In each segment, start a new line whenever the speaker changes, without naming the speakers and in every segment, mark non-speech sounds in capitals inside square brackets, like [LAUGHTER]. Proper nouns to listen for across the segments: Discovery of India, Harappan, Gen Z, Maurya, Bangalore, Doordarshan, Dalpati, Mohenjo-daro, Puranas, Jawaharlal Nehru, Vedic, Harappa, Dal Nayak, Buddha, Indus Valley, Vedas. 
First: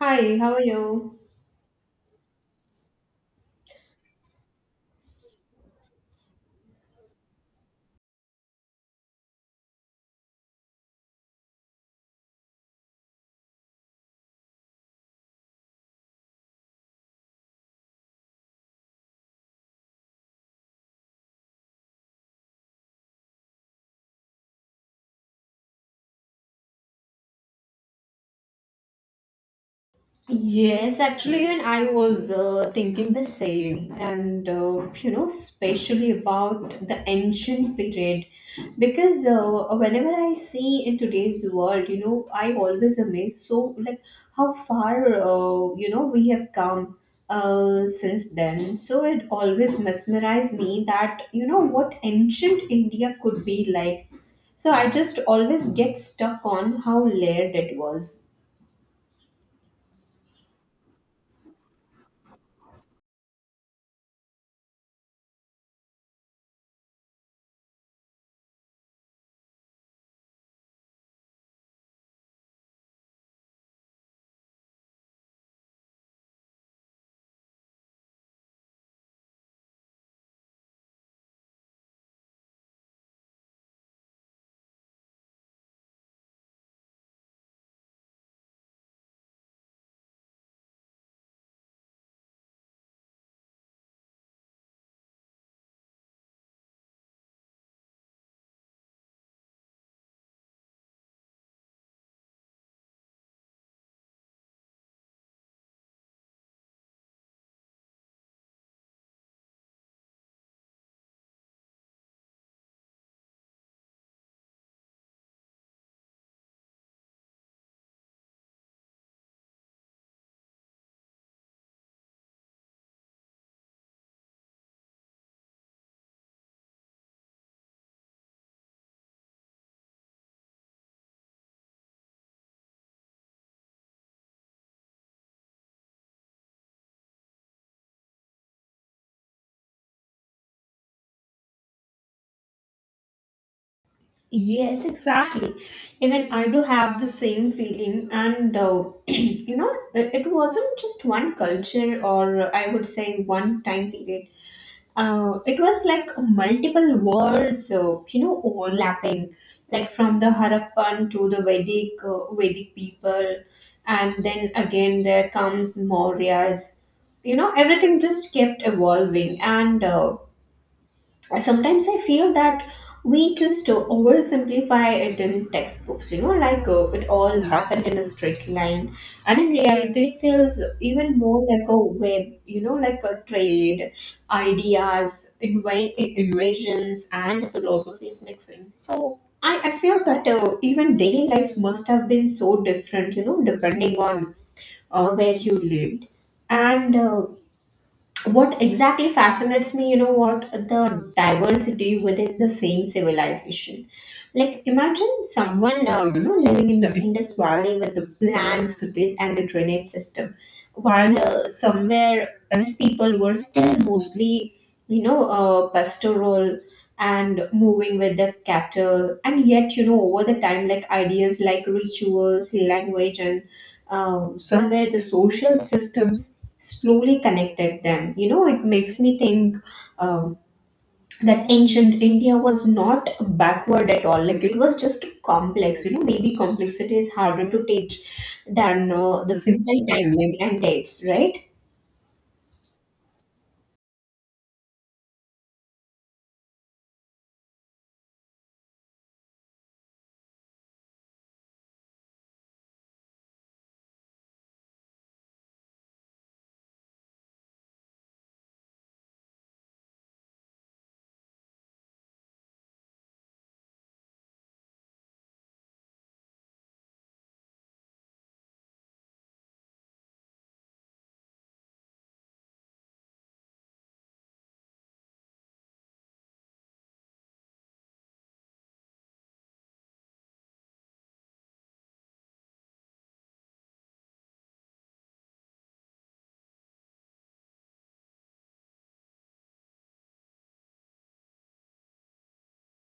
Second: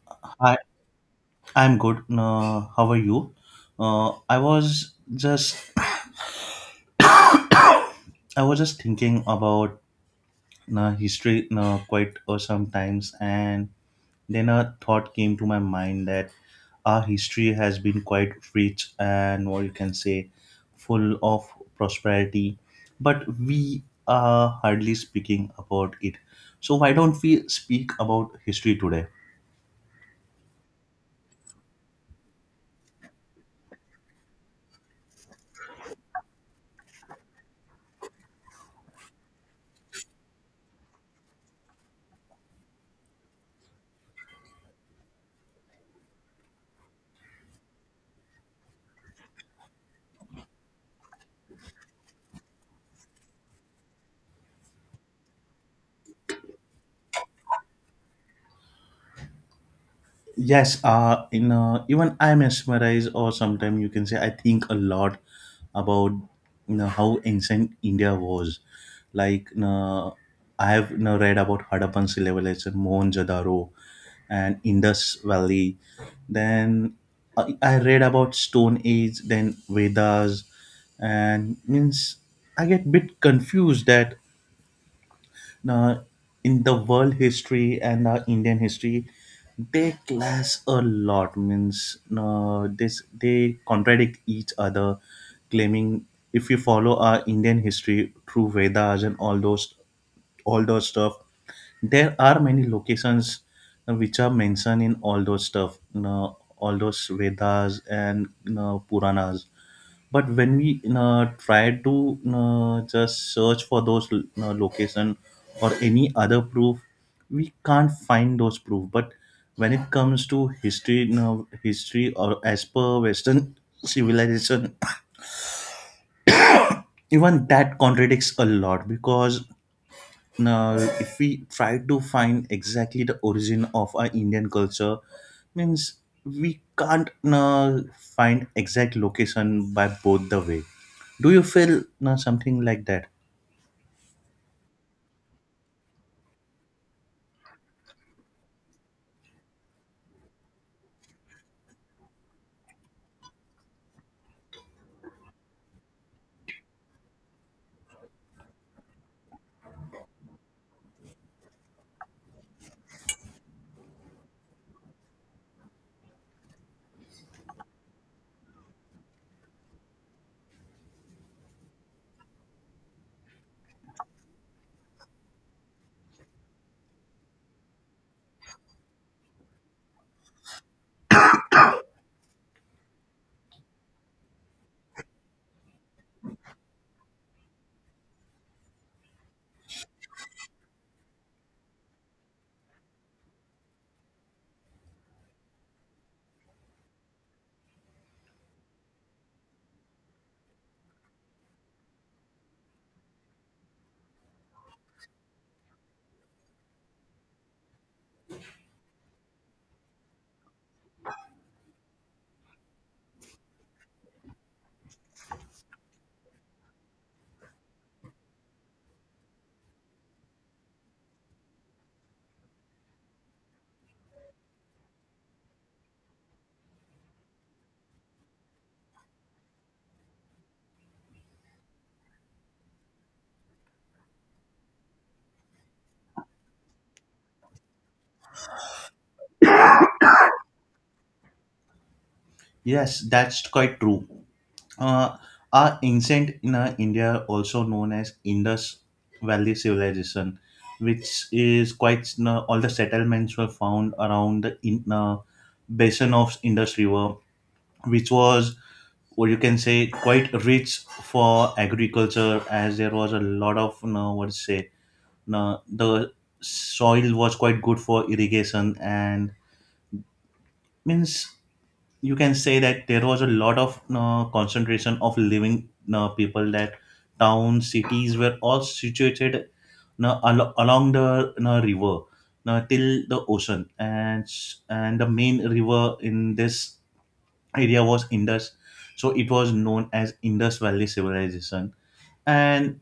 Hi, how
I
are you?
I'm good. How are you? Uh, I was just I was just thinking about history quite sometimes, and then a thought came to my mind that our history has been quite rich and what you can say, full of prosperity, but we are hardly speaking about it. So why don't we speak about history today?
Yes, actually, and I was thinking the same, and you know, especially about the ancient period, because whenever I see in today's world, you know, I always amazed so like how far you know we have come since then. So it always mesmerized me that you know what ancient India could be like. So I just always get stuck on how layered it was.
Yes, in even I mesmerize, or sometimes you can say I think a lot about you know how ancient India was. Like you know, I have you know, read about Harappan civilization, Mohenjo-daro, and Indus Valley. Then I read about Stone Age, then Vedas, and means I get bit confused that uh, in the world history and Indian history, they clash a lot. Means this they contradict each other, claiming if you follow our Indian history through Vedas and all those stuff, there are many locations which are mentioned in all those stuff, you know, all those Vedas and you know, Puranas. But when we you know, try to you know, just search for those you know, location or any other proof, we can't find those proof. But when it comes to history, you know, history or as per Western [LAUGHS] civilization, even that contradicts a lot because now if we try to find exactly the origin of our indian culture means we can't find exact location by both the way. Do you feel something like that?
Yes, exactly. Even I do have the same feeling, and [CLEARS THROAT] you know, it wasn't just one culture or I would say one time period. It was like multiple worlds, you know, overlapping, like from the Harappan to the Vedic people, and then again there comes Mauryas. You know, everything just kept evolving, and sometimes I feel that we just oversimplify it in textbooks, you know, like it all happened in a straight line, and in reality it feels even more like a web, you know, like a trade, ideas, invasions and philosophies mixing. So I feel that even daily life must have been so different, you know, depending on where you lived, and what exactly fascinates me, you know, what the diversity within the same civilization. Like imagine someone you know, living in the Indus Valley with the planned cities and the drainage system, while somewhere else people were still mostly, you know, pastoral and moving with the cattle. And yet, you know, over the time, like ideas like rituals, language, and somewhere the social systems slowly connected them. You know, it makes me think um, that ancient India was not backward at all. Like it was just complex. You know, maybe complexity is harder to teach than the simple timeline and dates, right?
Yes, that's quite true. uh, our ancient in india, also known as indus valley civilization, which is quite all the settlements were found around the basin of indus river, which was what you can say quite rich for agriculture, as there was a lot of you know, what to say you know, the soil was quite good for irrigation, and means you can say that there was a lot of you know, concentration of living you know, people, that towns cities were all situated you know, along the you know, river, you know, till the ocean, and and the main river in this area was Indus. So it was known as Indus Valley Civilization. And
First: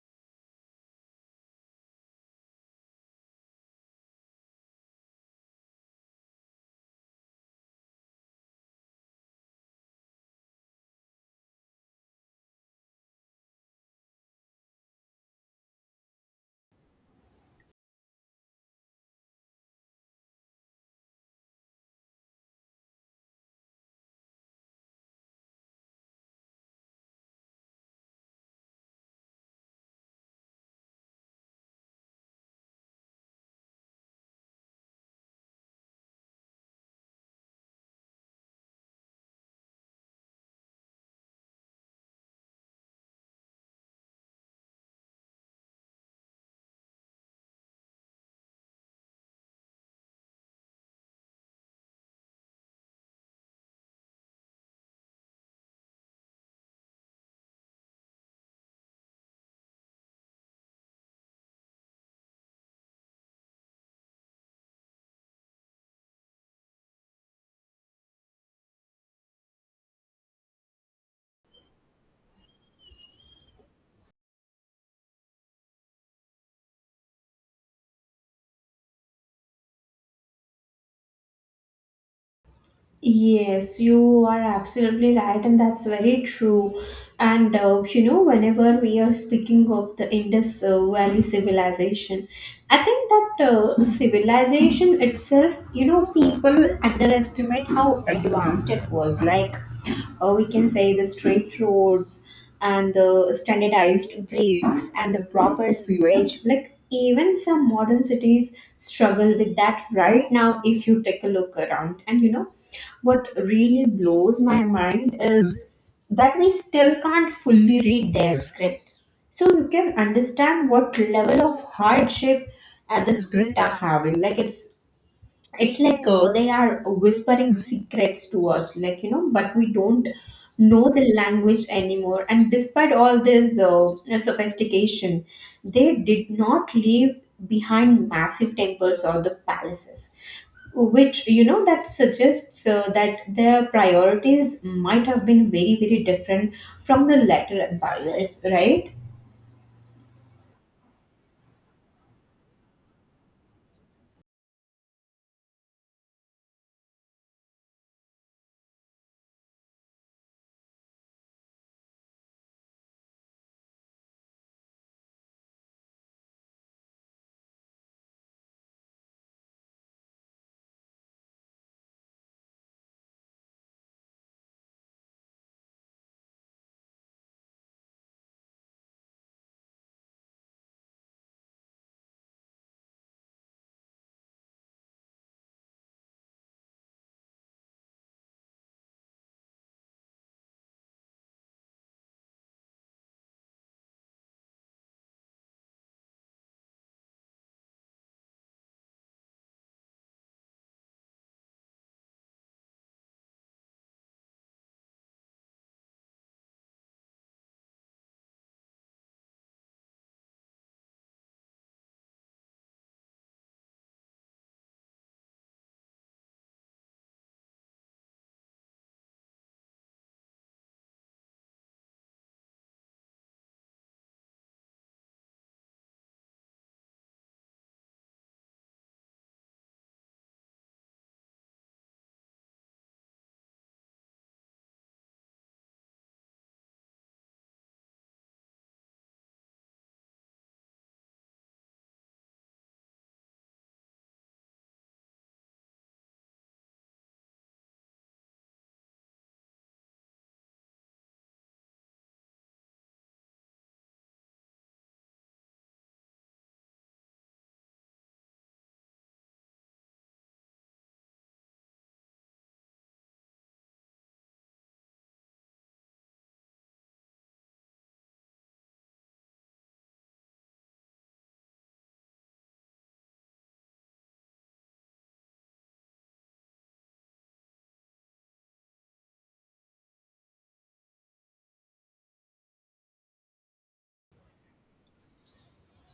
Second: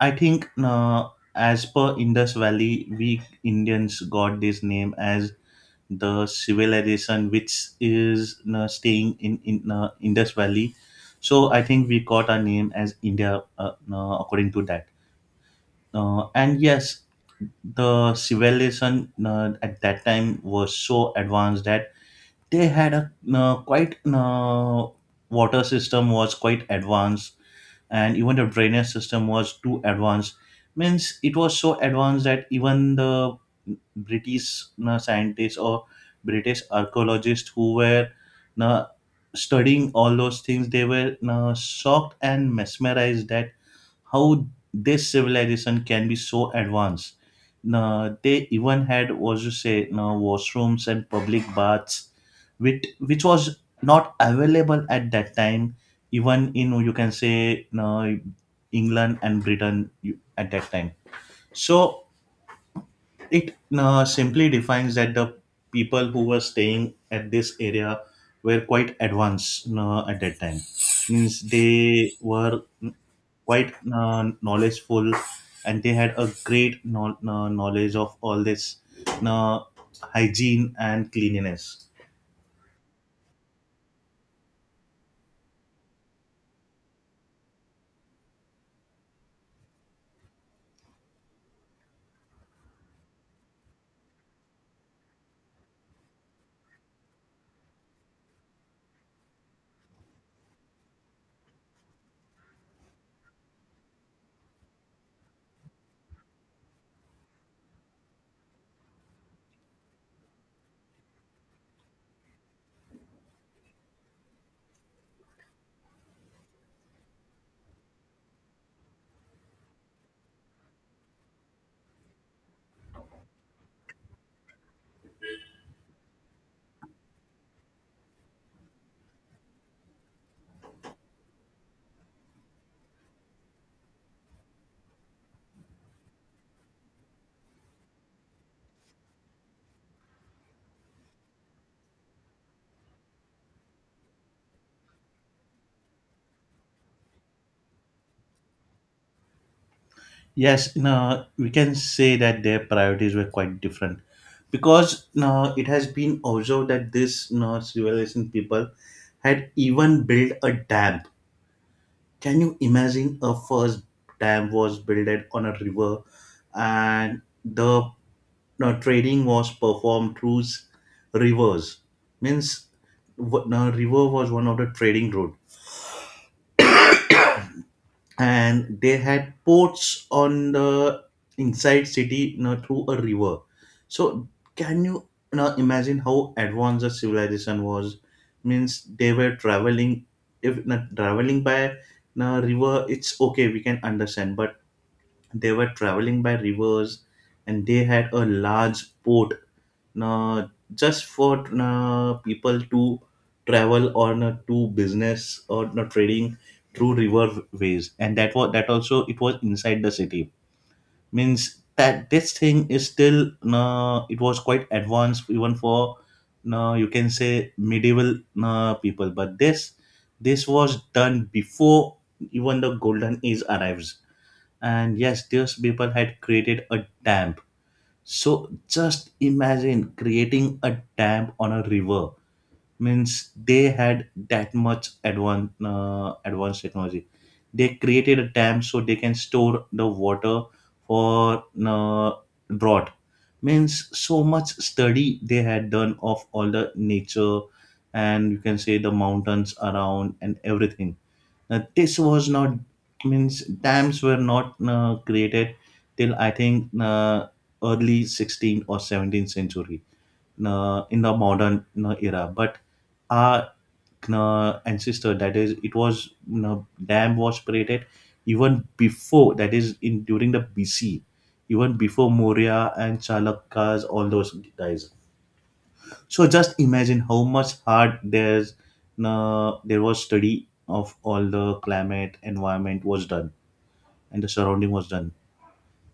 I think as per Indus Valley, we Indians got this name as the civilization which is staying in Indus Valley. So I think we got our name as India according to that. And yes, the civilization at that time was so advanced that they had a quite water system was quite advanced, and even the drainage system was too advanced. Means it was so advanced that even the british scientists or british archaeologists who were uh, studying all those things, they were shocked and mesmerized that how this civilization can be so advanced. Now, they even had, was you say, now washrooms and public baths, which was not available at that time, even in you can say now England and Britain you- at that time. So it simply defines that the people who were staying at this area were quite advanced at that time. Means they were quite knowledgeful, and they had a great knowledge of all this uh, hygiene and cleanliness.
Yes, you are absolutely right, and that's very true. And you know, whenever we are speaking of the Indus Valley civilization, I think that civilization itself, you know, people underestimate how advanced it was. Like, we can say the straight roads and the standardized breaks and the proper sewage. Like, even some modern cities struggle with that right now if you take a look around. And you know, what really blows my mind is that we still can't fully read their script. So you can understand what level of hardship and the script are having. Like it's it's like they are whispering secrets to us, like, you know, but we don't know the language anymore. And despite all this sophistication, they did not leave behind massive temples or the palaces, which, you know, that suggests that their priorities might have been very very different from the later empires, right?
Yes, we can say that their priorities were quite different, because it has been observed that this civilization people had even built a dam. Can you imagine a first dam was built on a river? And the now trading was performed through rivers. Means now river was one of the trading route, and they had ports on the inside city now through a river. So can you now imagine how advanced the civilization was? Means they were traveling, if not traveling by now river, it's okay, we can understand, but they were traveling by rivers, and they had a large port uh, just for people to travel or to business or trading through river ways, and that was that also it was inside the city. Means that this thing is still it was quite advanced even for you can say medieval people, but this was done before even the golden age arrives. And yes, those people had created a dam. So just imagine creating a dam on a river. Means they had that much advanced technology. They created a dam so they can store the water for drought. Means so much study they had done of all the nature and you can say the mountains around and everything. This was not, means dams were not created till I think early 16th or 17th century in the modern era. But our ancestor, that is, it was you know, dam was created even before, that is in during the BC, even before Maurya and Chalukya's all those guys. So just imagine how much hard there was study of all the climate environment was done and the surrounding was done.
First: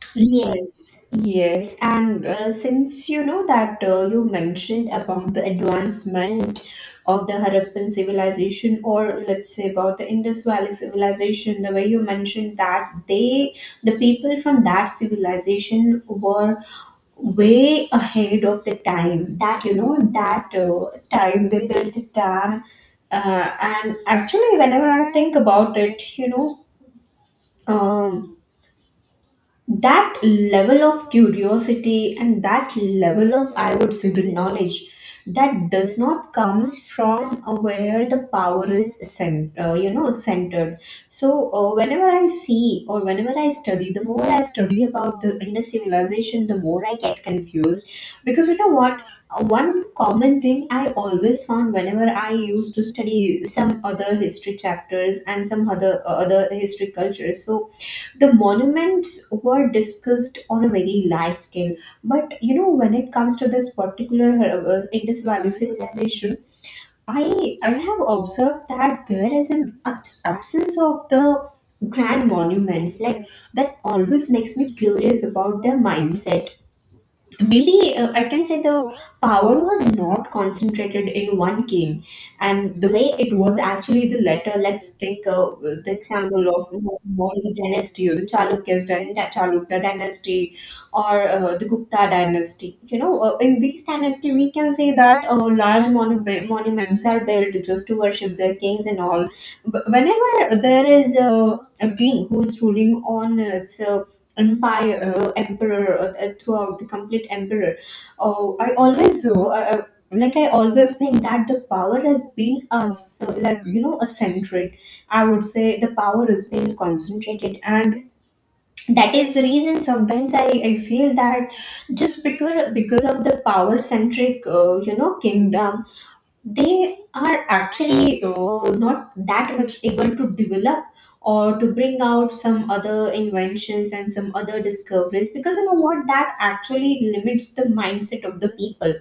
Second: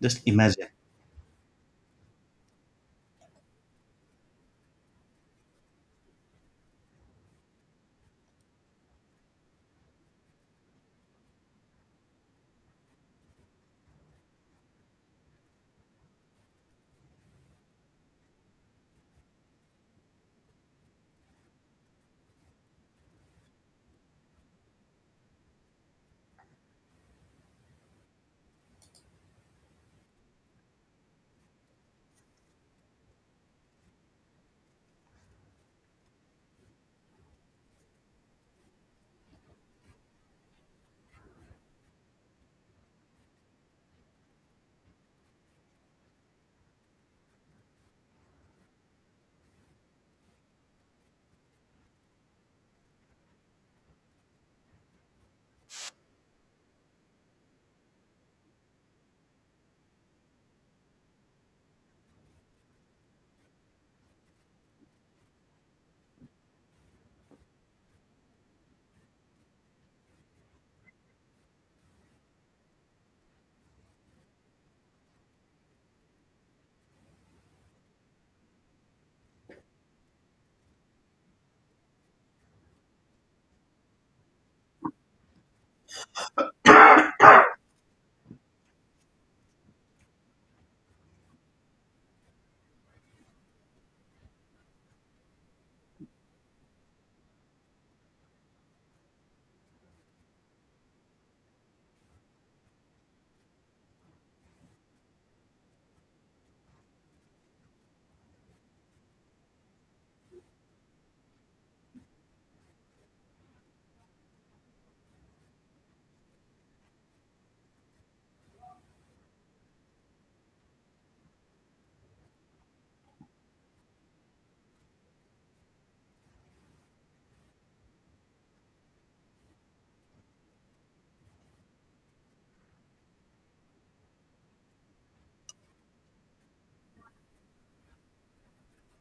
Just imagine.
Yes, yes, and since you know that you mentioned about the advancement of the Harappan civilization, or let's say about the Indus Valley civilization, the way you mentioned that the people from that civilization were way ahead of the time, that you know that time they built the dam. And actually, whenever I think about it, you know, um, that level of curiosity and that level of, I would say, the knowledge, that does not comes from where the power is you know, centered. So whenever I see or whenever I study, the more I study about the Indus civilization, the more I get confused, because you know what? One common thing I always found whenever I used to study some other history chapters and some other other history cultures. So the monuments were discussed on a very large scale, but you know, when it comes to this particular, Indus Valley civilization, I have observed that there is an absence of the grand monuments. Like that always makes me curious about their mindset. Really, I can say the power was not concentrated in one king, and the way it was actually the latter. Let's take the example of Maurya dynasty, or the Chalukya dynasty, or the Gupta dynasty. You know, in these dynasty, we can say that large monuments are built just to worship their kings and all. But whenever there is a king who is ruling on its empire, emperor, throughout the complete emperor, oh, I always, like, I always think that the power has been so, like, you know, a I would say the power is being concentrated. And that is the reason sometimes I feel that just because of the power centric, you know, kingdom, they are actually not that much able to develop or to bring out some other inventions and some other discoveries, because you know what, that actually limits the mindset of the people,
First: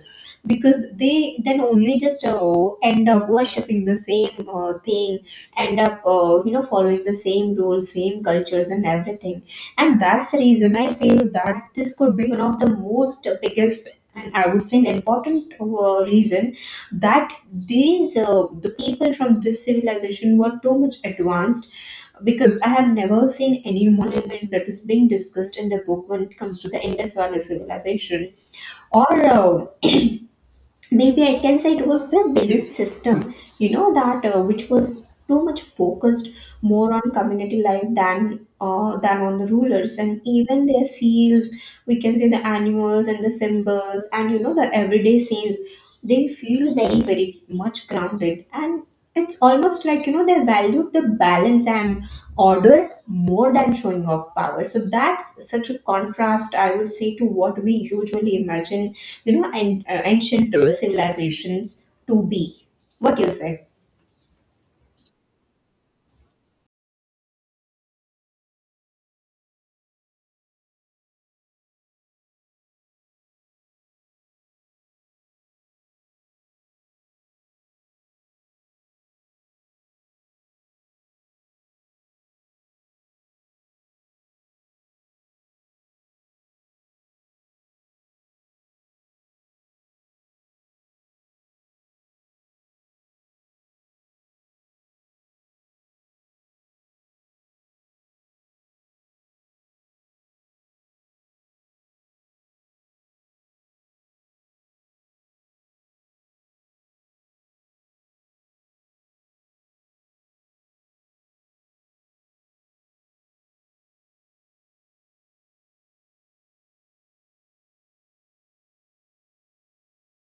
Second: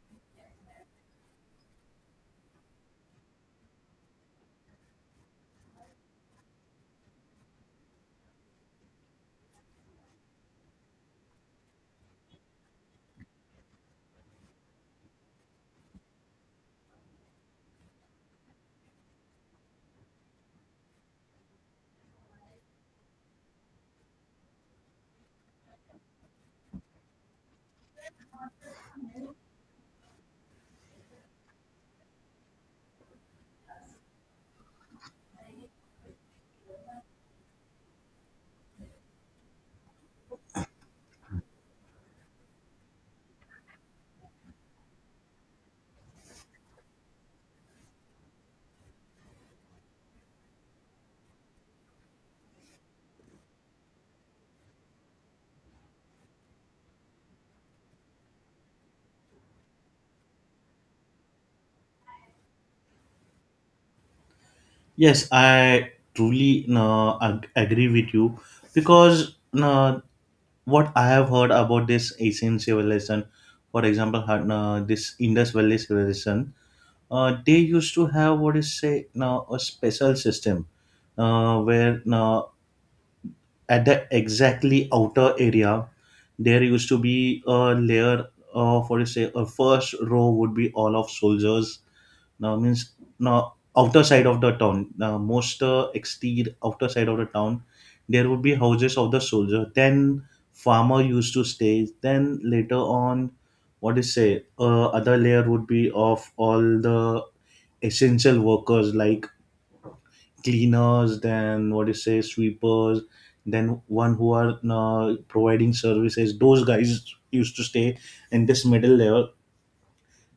because they then only just end up worshipping the same thing, end up you know, following the same rules, same cultures and everything. And that's the reason I feel that this could be one of the most biggest and, I would say, an important reason that these the people from this civilization were too much advanced, because I have never seen any monuments that is being discussed in the book when it comes to the Indus Valley civilization. Or maybe I can say it was the belief system, you know, that which was too much focused more on community life than than on the rulers. And even their seals, we can say the animals and the symbols, and you know, the everyday scenes, they feel very very much grounded. And it's almost like, you know, they valued the balance and order more than showing off power. So that's such a contrast, I would say, to what we usually imagine, you know, and ancient civilizations to be. What do you say?
Yes, I truly agree with you, because what I have heard about this Asian civilization, for example, had, this Indus Valley civilization, they used to have what is say now a special system where at the exactly outer area there used to be a layer of what do you say a first row would be all of soldiers. Now means now outer side of the town, now most exterior outer side of the town, there would be houses of the soldier, then farmer used to stay, then later on what do you say other layer would be of all the essential workers like cleaners, then what do you say, sweepers, then one who are providing services. Those guys used to stay in this middle layer.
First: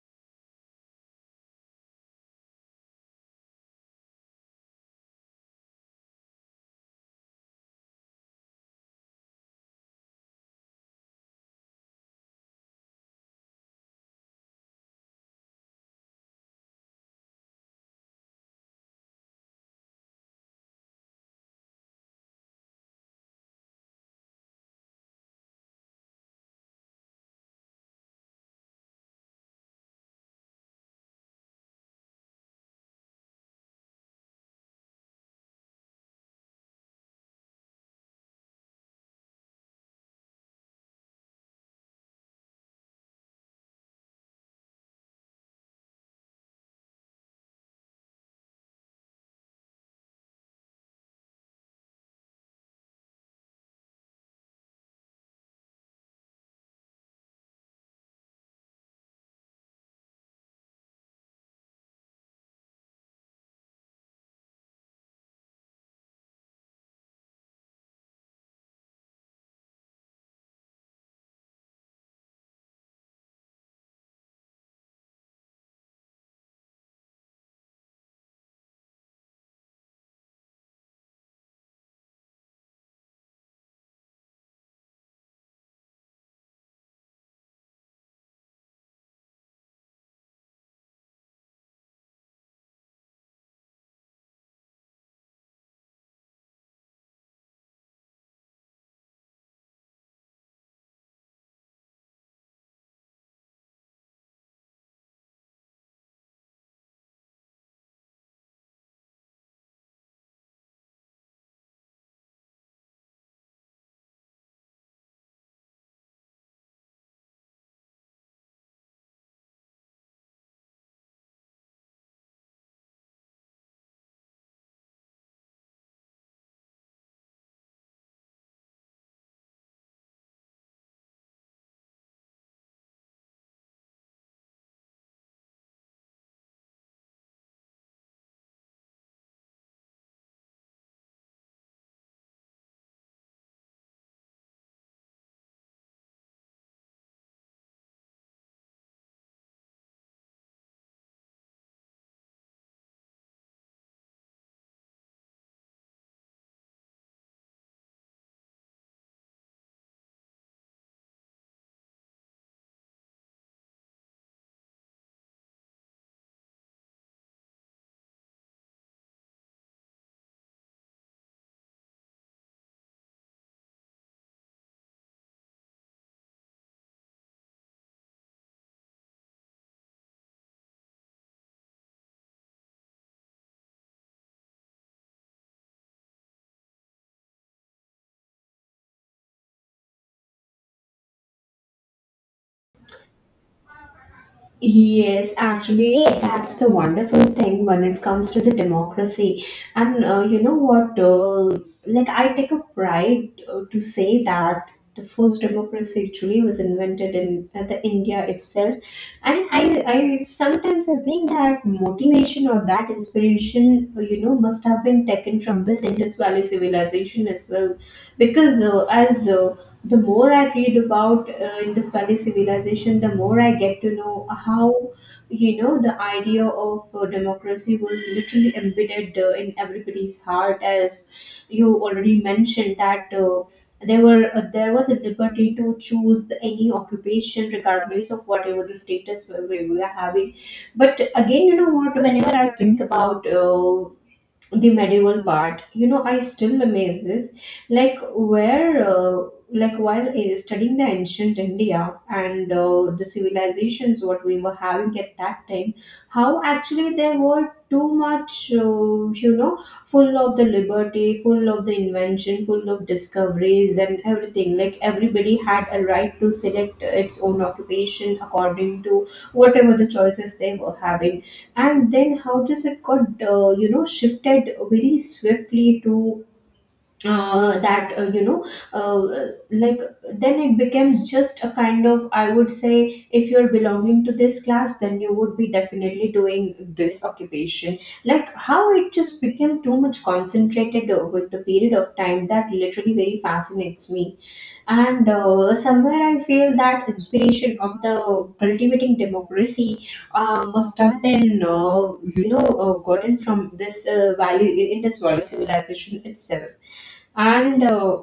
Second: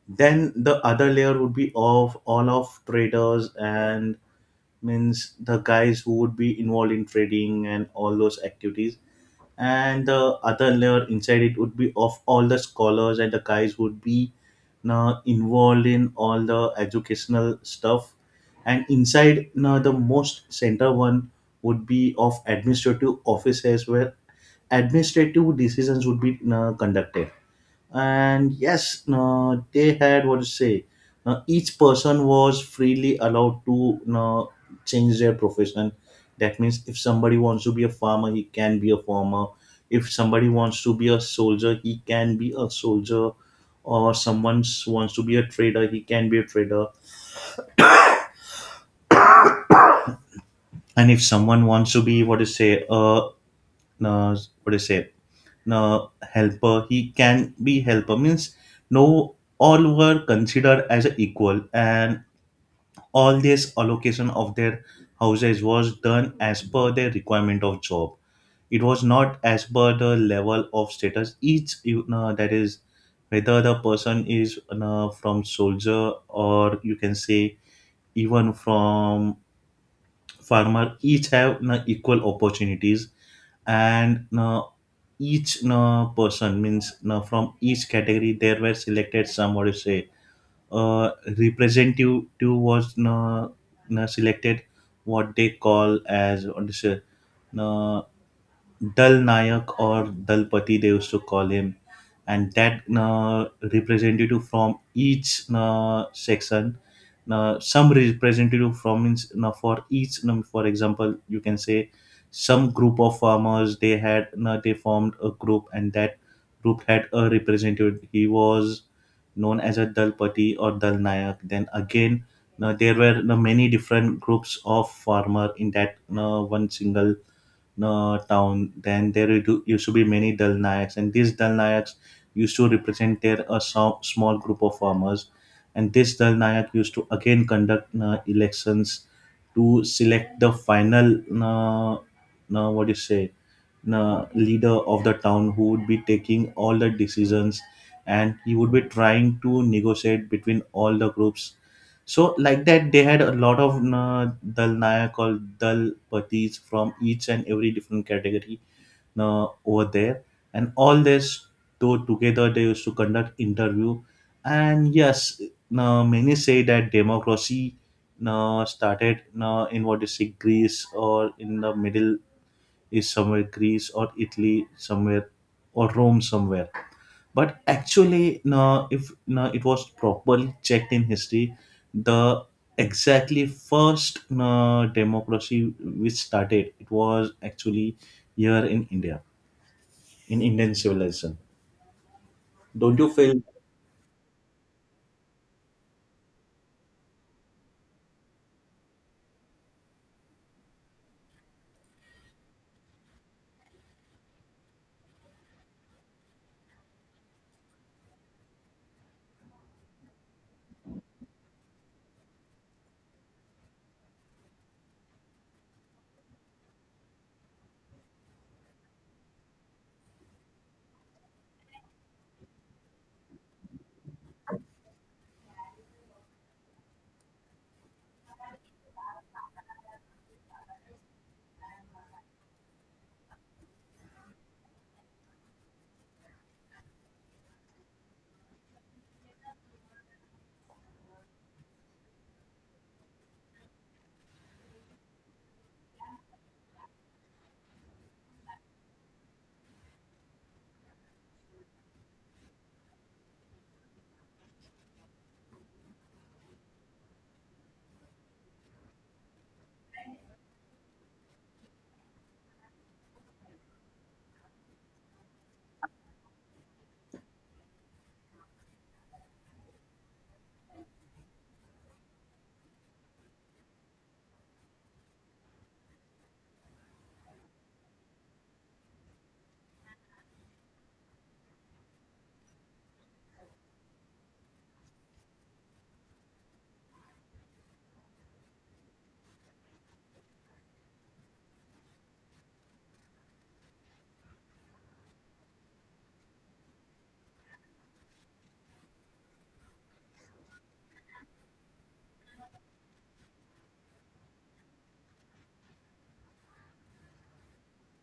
Then the other layer would be of all of traders, and means the guys who would be involved in trading and all those activities, and the other layer inside it would be of all the scholars and the guys would be now involved in all the educational stuff, and inside now the most center one would be of administrative offices, where administrative decisions would be now conducted. And yes, they had what to say each person was freely allowed to change their profession. That means if somebody wants to be a farmer he can be a farmer, if somebody wants to be a soldier he can be a soldier, or someone wants to be a trader he can be a trader, and if someone wants to be what to say uh what to say helper he can be helper. Means no, all were considered as a equal, and all this allocation of their houses was done as per their requirement of job. It was not as per the level of status each you know, that is whether the person is you know, from soldier or you can say even from farmer, each have you know, equal opportunities. And you know, each you know, person means you know, from each category there were selected, some would say uh, representative was na, na selected, what they call as what is it, na, Dal Nayak or Dalpati, they used to call him. And that na, representative from each na, section, na, some representative from means, na, for each na, for example you can say some group of farmers, they had na, they formed a group, and that group had a representative, he was known as a Dalpati or Dal Nayak. Then again, there were many different groups of farmer in that one single town. Then there used to be many Dal Nayaks, and these Dal Nayaks used to represent their a small group of farmers. And this Dal Nayak used to again conduct elections to select the final, what do you say, leader of the town who would be taking all the decisions, and he would be trying to negotiate between all the groups. So like that they had a lot of dal nayak or dal patis from each and every different category over there. And all this though together they used to conduct interview. And yes, many say that democracy started in what is it, Greece, or in the Middle is somewhere Greece or Italy somewhere, or Rome somewhere. But actually, no, if no, it was properly checked in history, the exactly first no, democracy which started, it was actually here in India, in Indian civilization. Don't you feel?
Yes, actually, that's the wonderful thing when it comes to the democracy. And you know what? Like, I take a pride to say that the first democracy actually was invented in, the India itself. And I sometimes I think that motivation or that inspiration, you know, must have been taken from this Indus Valley civilization as well, because as the more I read about Indus Valley civilization, the more I get to know how, you know, the idea of democracy was literally embedded in everybody's heart. As you already mentioned, that there was a liberty to choose the any occupation, regardless of whatever the status we are having. But again, you know what? Whenever I think about the medieval part, you know, I still amazes, like where like while studying the ancient India and the civilizations what we were having at that time, how actually they were too much you know, full of the liberty, full of the invention, full of discoveries and everything, like everybody had a right to select its own occupation according to whatever the choices they were having. And then how does it got you know, shifted very swiftly to that you know, uh, like then it becomes just a kind of, I would say, if you're belonging to this class, then you would be definitely doing this occupation. Like how it just became too much concentrated with the period of time, that literally very fascinates me. And somewhere I feel that inspiration of the cultivating democracy must have been you know, gotten from this value in this value civilization itself. And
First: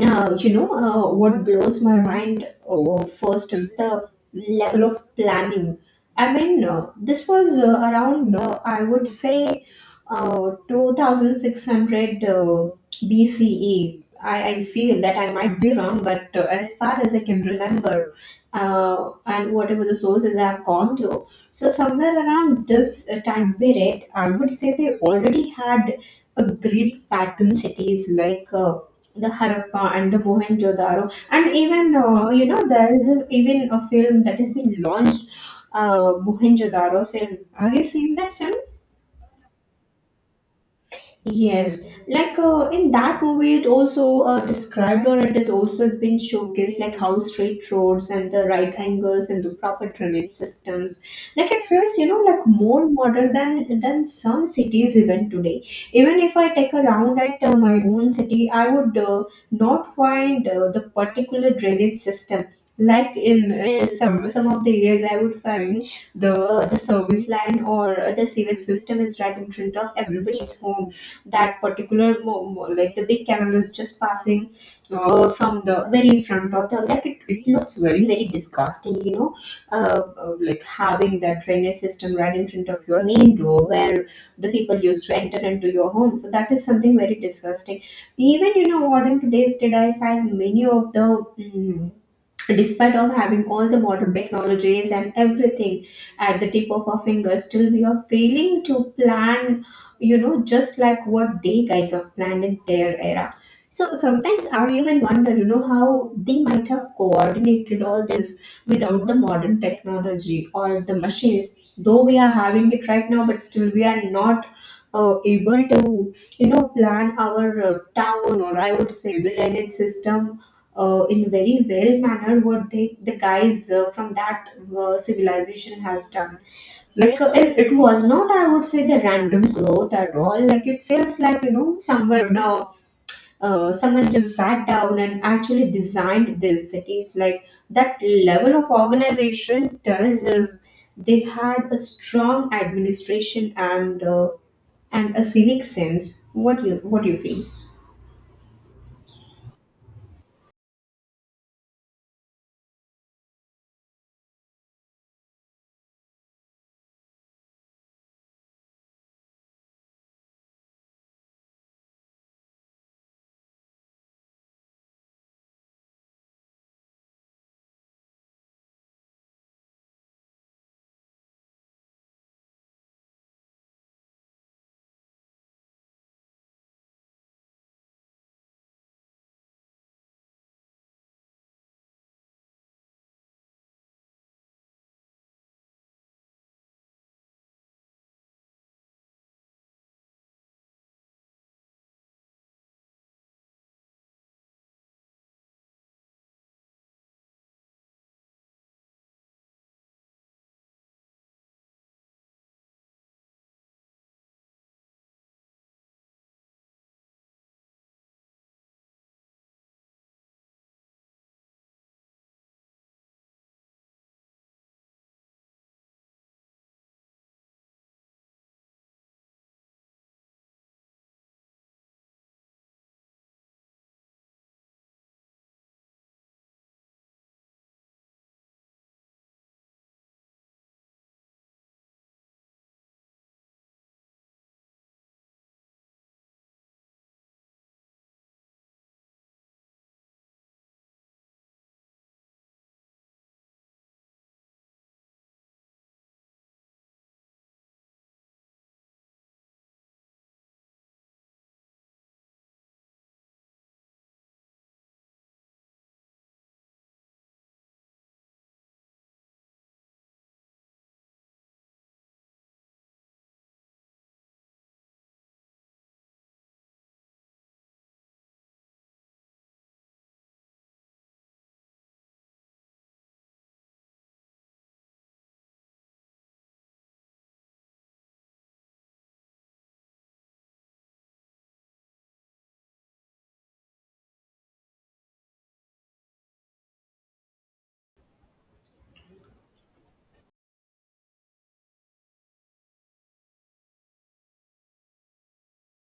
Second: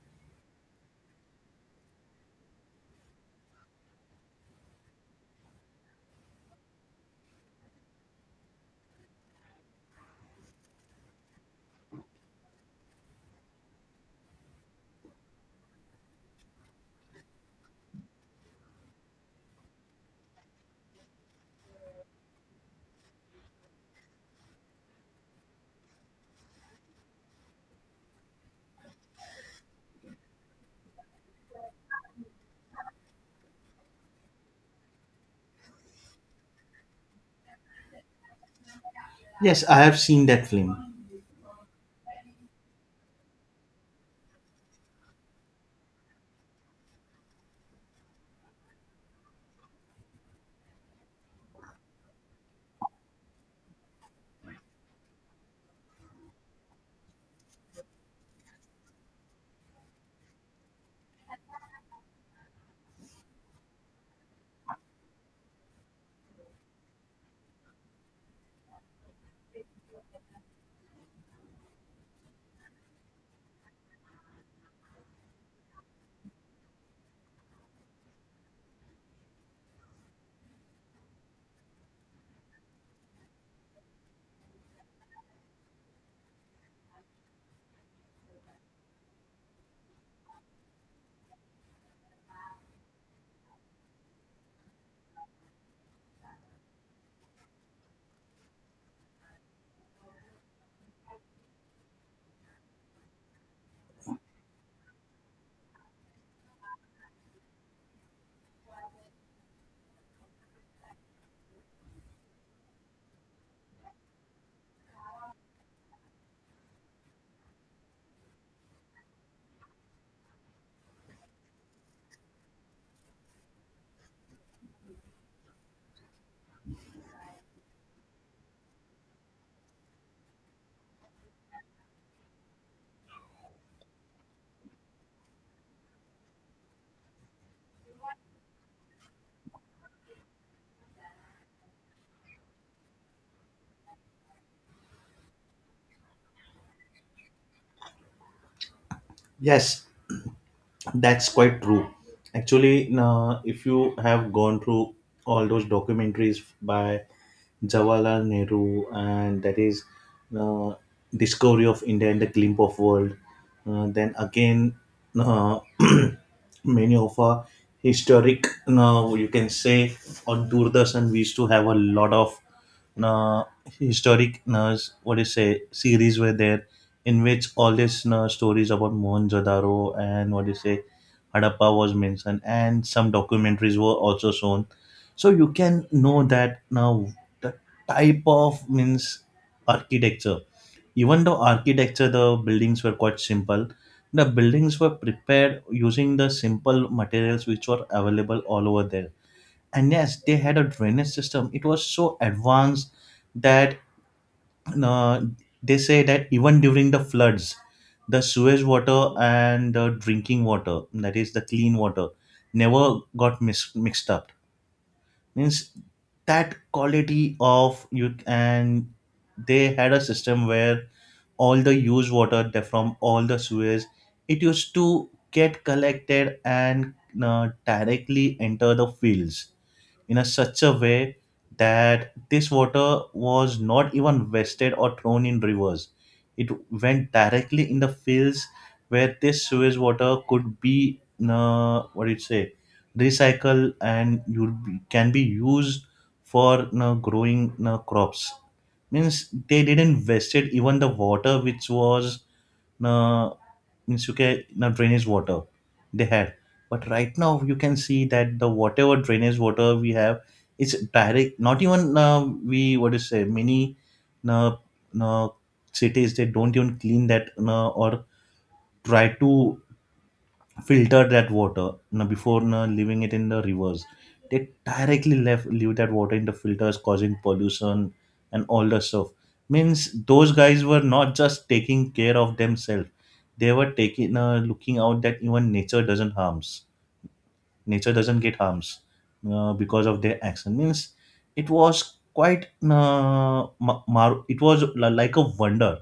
You know, what blows my mind first is the level of planning. I mean, this was around, I would say, 2600 BCE. I feel that I might be wrong, but as far as I can remember, and whatever the sources I have gone through, so somewhere around this time period, I would say they already had a great pattern cities like. The Harappa and the Mohenjo-daro, and even you know, there is even a film that has been launched, Mohenjo-daro film. Have you seen that film?
Yes, I have seen that film.
Yes, like in that movie, it also described, or it is also has been showcased, like how straight roads and the right angles and the proper drainage systems. Like it feels, you know, like more modern than some cities even today. Even if I take a round at my own city, I would not find the particular drainage system. Like in some of the areas, I would find the service line or the sewage system is right in front of everybody's home, that particular like the big camel is just passing from the very front of the like it looks very disgusting. Like having that drainage system right in front of your main door where the people used to enter into your home, so that is something very disgusting. Even you know what, in today's did I find many of the mm, despite of having all the modern technologies and everything at the tip of our fingers, still we are failing to plan, you know, just like what they guys have planned in their era. So sometimes I even wonder, you know, how they might have coordinated all this without the modern technology or the machines, though we are having it right now, but still we are not able to, you know, plan our town, or I would say the drainage system, in very well manner, what they, the guys from that civilization has done. Like it was not, I would say, the random growth at all. Like it feels like, you know, someone someone just sat down and actually designed these cities like that level of organization tells us they had a strong administration and and a civic sense. What do you feel?
Yes, that's quite true. Actually, no, if you have gone through all those documentaries by Jawaharlal Nehru, and that is uh, Discovery of India and the Glimp of World. Then again, uh, [CLEARS THROAT] many of our historic, you can say, on Doordarshan, we used to have a lot of uh, historic, what do you say, series were there in which all these stories about Mohenjo-daro and, what do you say, Harappa was mentioned, and some documentaries were also shown, so you can know that now the type of, means, architecture. Even though architecture, the buildings were quite simple. The buildings were prepared using the simple materials which were available all over there, and yes, they had a drainage system. It was so advanced that, uh, they say that even during the floods, the sewage water and the drinking water, that is the clean water, never got mixed up. Means, that quality of you, and they had a system where all the used water, that, from all the sewers, it used to get collected and directly enter the fields, in a such a way that this water was not even wasted or thrown in rivers. It went directly in the fields, where this sewage water could be, what do you say, recycled, and you can be used for growing crops. Means, they didn't wasted even the water which was, uh means, you can now drainage water they had. But right now you can see that the, whatever drainage water we have, it's direct, not even, we, what do you say, many uh, uh, cities, they don't even clean that, or try to filter that water now before now leaving it in the rivers. They directly left leave that water in the filters, causing pollution and all the stuff. Means, those guys were not just taking care of themselves. They were taking, looking out that even nature doesn't harms, nature doesn't get harms because of their action. Means, it was quite, it was like a wonder.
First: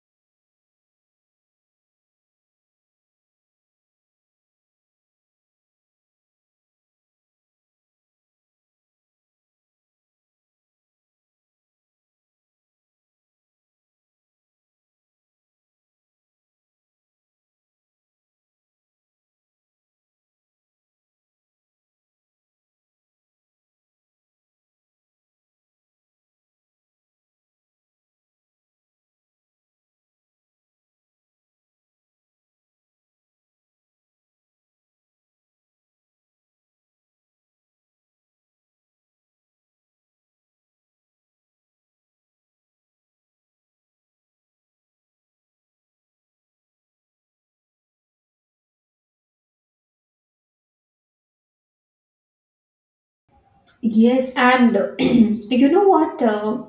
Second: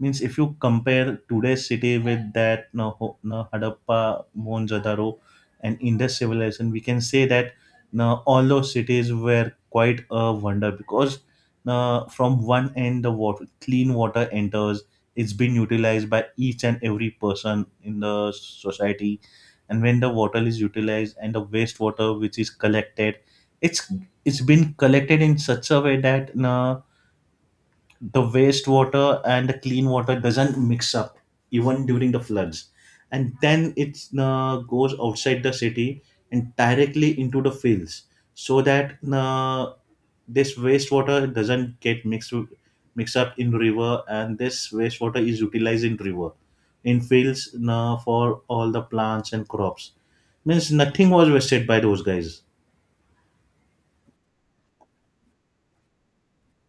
Means, if you compare today's city with that, no, no, Hadappa, Mohenjo-daro, and Indus civilization, we can say that, no, all those cities were quite a wonder, because, no, from one end the water, clean water enters. It's been utilized by each and every person in the society, and when the water is utilized and the wastewater which is collected, it's it's been collected in such a way that. No, the wastewater and the clean water doesn't mix up, even during the floods, and then it goes outside the city and directly into the fields, so that this wastewater doesn't get mixed up in river, and this wastewater is utilized in river, in fields, for all the plants and crops. Means, nothing was wasted by those guys.
Yes, and [CLEARS THROAT] you know what?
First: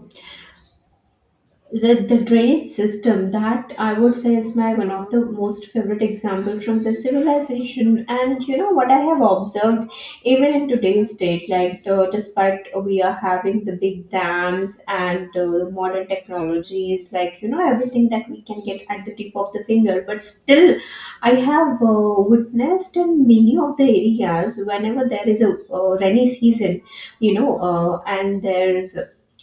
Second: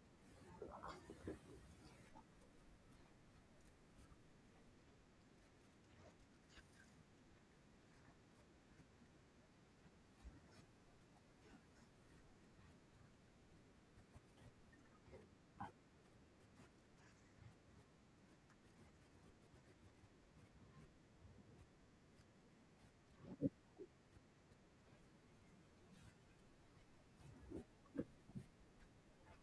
The drainage system, that I would say, is my one of the most favorite example from the civilization. And you know what I have observed, even in today's date, like despite we are having the big dams and the modern technologies, like you know, everything that we can get at the tip of the finger, but still I have witnessed in many of the areas whenever there is a rainy season, you know, and there's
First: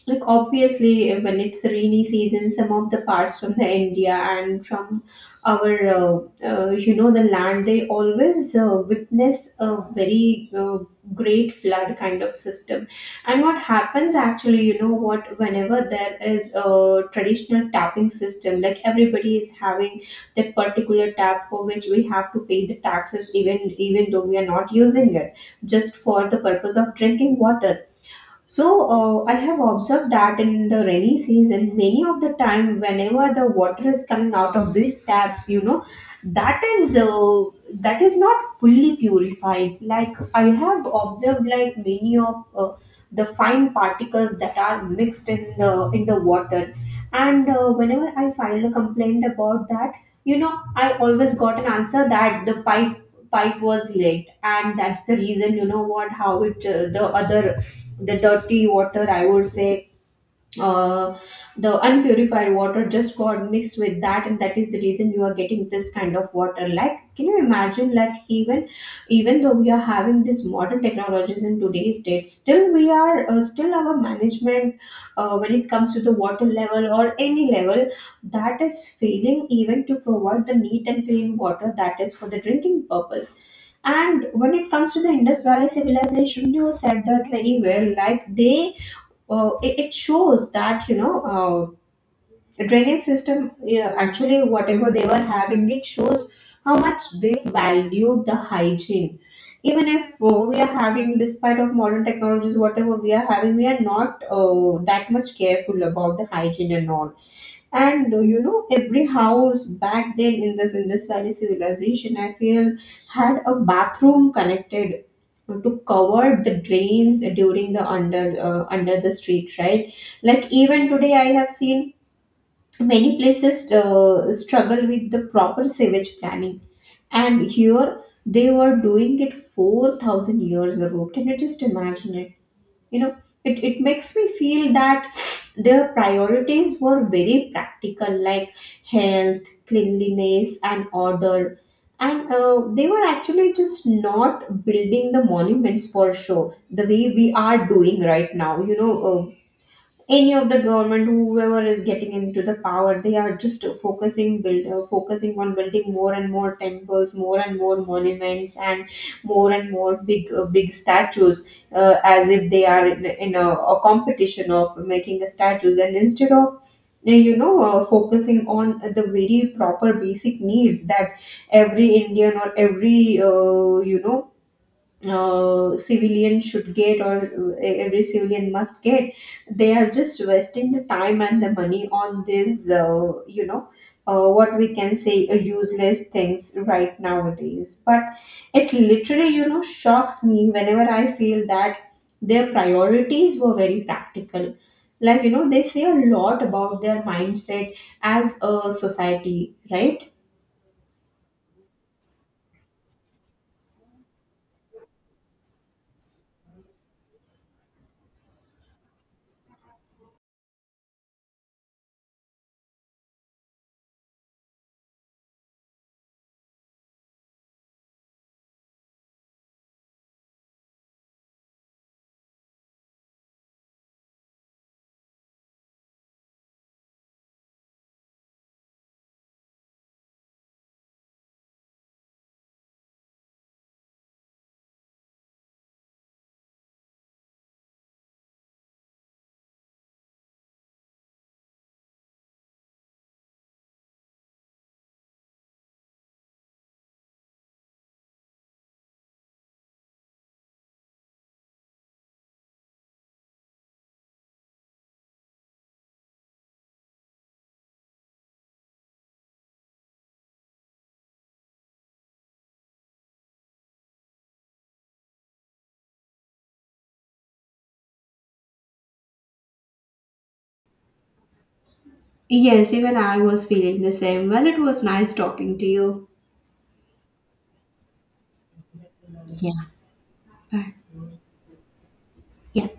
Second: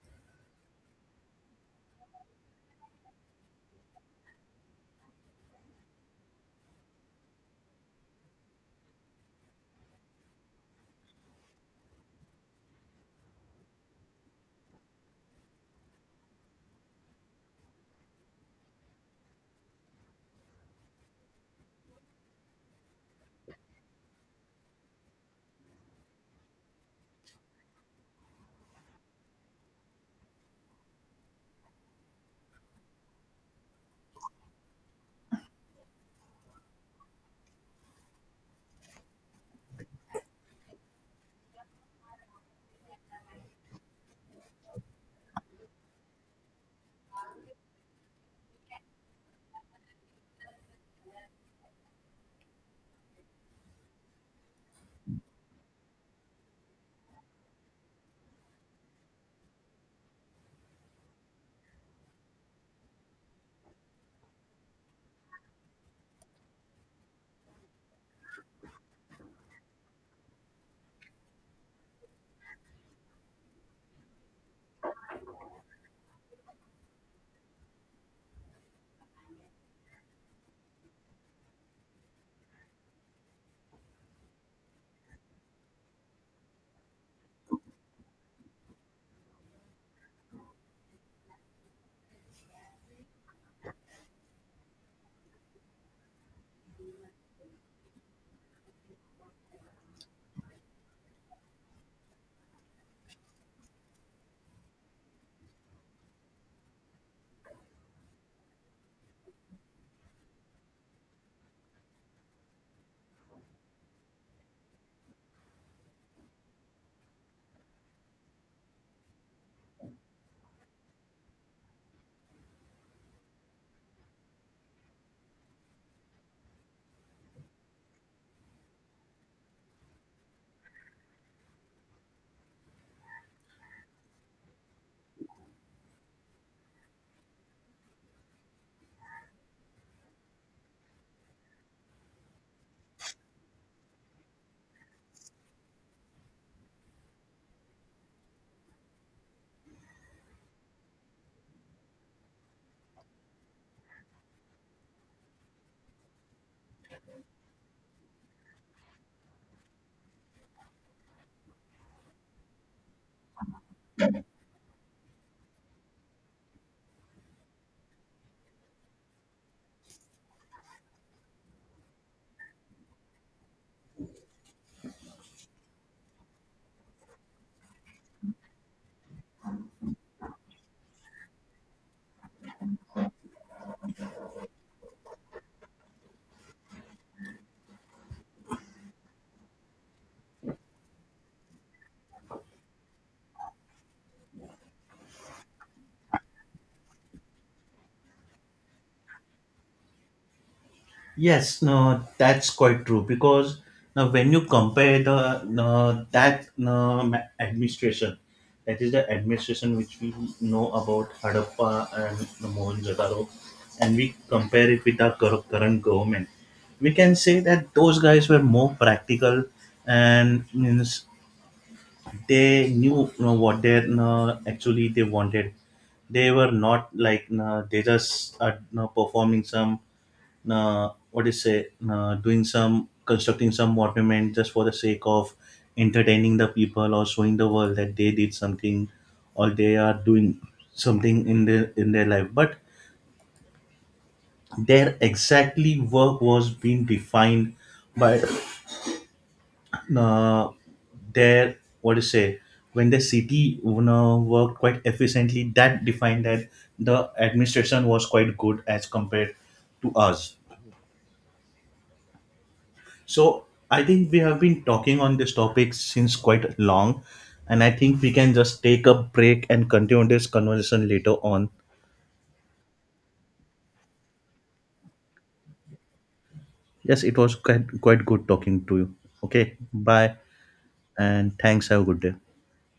like obviously, when it's rainy season, some of the parts from the india and from our uh, you know, the land, they always witness a very great flood kind of system. And what happens actually, you know what, whenever there is a traditional tapping system, like everybody is having that particular tap for which we have to pay the taxes even, even though we are not using it, just for the purpose of drinking water. So I have observed that in the rainy season, many of the time, whenever the water is coming out of these taps, you know, that is uh, that is not fully purified. Like I have observed, like many of the fine particles that are mixed in the water, and whenever I filed a complaint about that, you know, I always got an answer that the pipe was leaked, and that's the reason, you know what, how it the other, the dirty water, I would say, uh, the unpurified water just got mixed with that, and that is the reason you are getting this kind of water. Like can you imagine, like even even though we are having these modern technologies in today's date, still we are still our management, when it comes to the water level or any level, that is failing even to provide the neat and clean water that is for the drinking purpose. And when it comes to the Indus Valley civilization, you said that very well. Like they it shows that, you know, drainage system, yeah, actually whatever they were having, it shows how much they valued the hygiene. Even if we are having, despite of modern technologies whatever we are having, we are not that much careful about the hygiene and all. And you know, every house back then in this indus valley civilization, I feel, had a bathroom connected to cover the drains during the under under the street, right? Like even today, I have seen many places struggle with the proper sewage planning, and here they were doing it 4000 years ago. Can you just imagine it? You know, it makes me feel that their priorities were very practical, like health, cleanliness and order. And they were actually just not building the monuments for show the way we are doing right now, you know. Any of the government, whoever is getting into the power, they are just focusing build focusing on building more and more temples, more and more monuments, and more big big statues, as if they are in a competition of making the statues, and instead of you know, focusing on the very proper basic needs that every indian or every you know, civilian should get, or every civilian must get, they are just wasting the time and the money on this, you know, what we can say, useless things right nowadays. But it literally, you know, shocks me whenever I feel that their priorities were very practical, like you know, they say a lot about their mindset as a society, right?
Yes, no, that's quite true, because now when you compare the, no, that, no, administration, that is the administration which we know about Harappa and the Mohenjo-daro, and we compare it with our current government, we can say that those guys were more practical, and means, they knew, you know, what they, no, actually they wanted. They were not like, no, they just are, no, performing some, what is say, doing some, constructing some monument, just for the sake of entertaining the people or showing the world that they did something, or they are doing something in their, in their life, but their exactly work was being defined by uh, their, what is say, when the city, you know, worked quite efficiently, that defined that the administration was quite good as compared to us. So, I think we have been talking on this topic since quite long, and I think we can just take a break and continue this conversation later on.
Yes, even I was feeling the same. Well, it was nice talking to you.
Yes, it was quite, quite good talking to you.
Yeah.
Okay, bye,
嗯，
and thanks. Have a good day.
也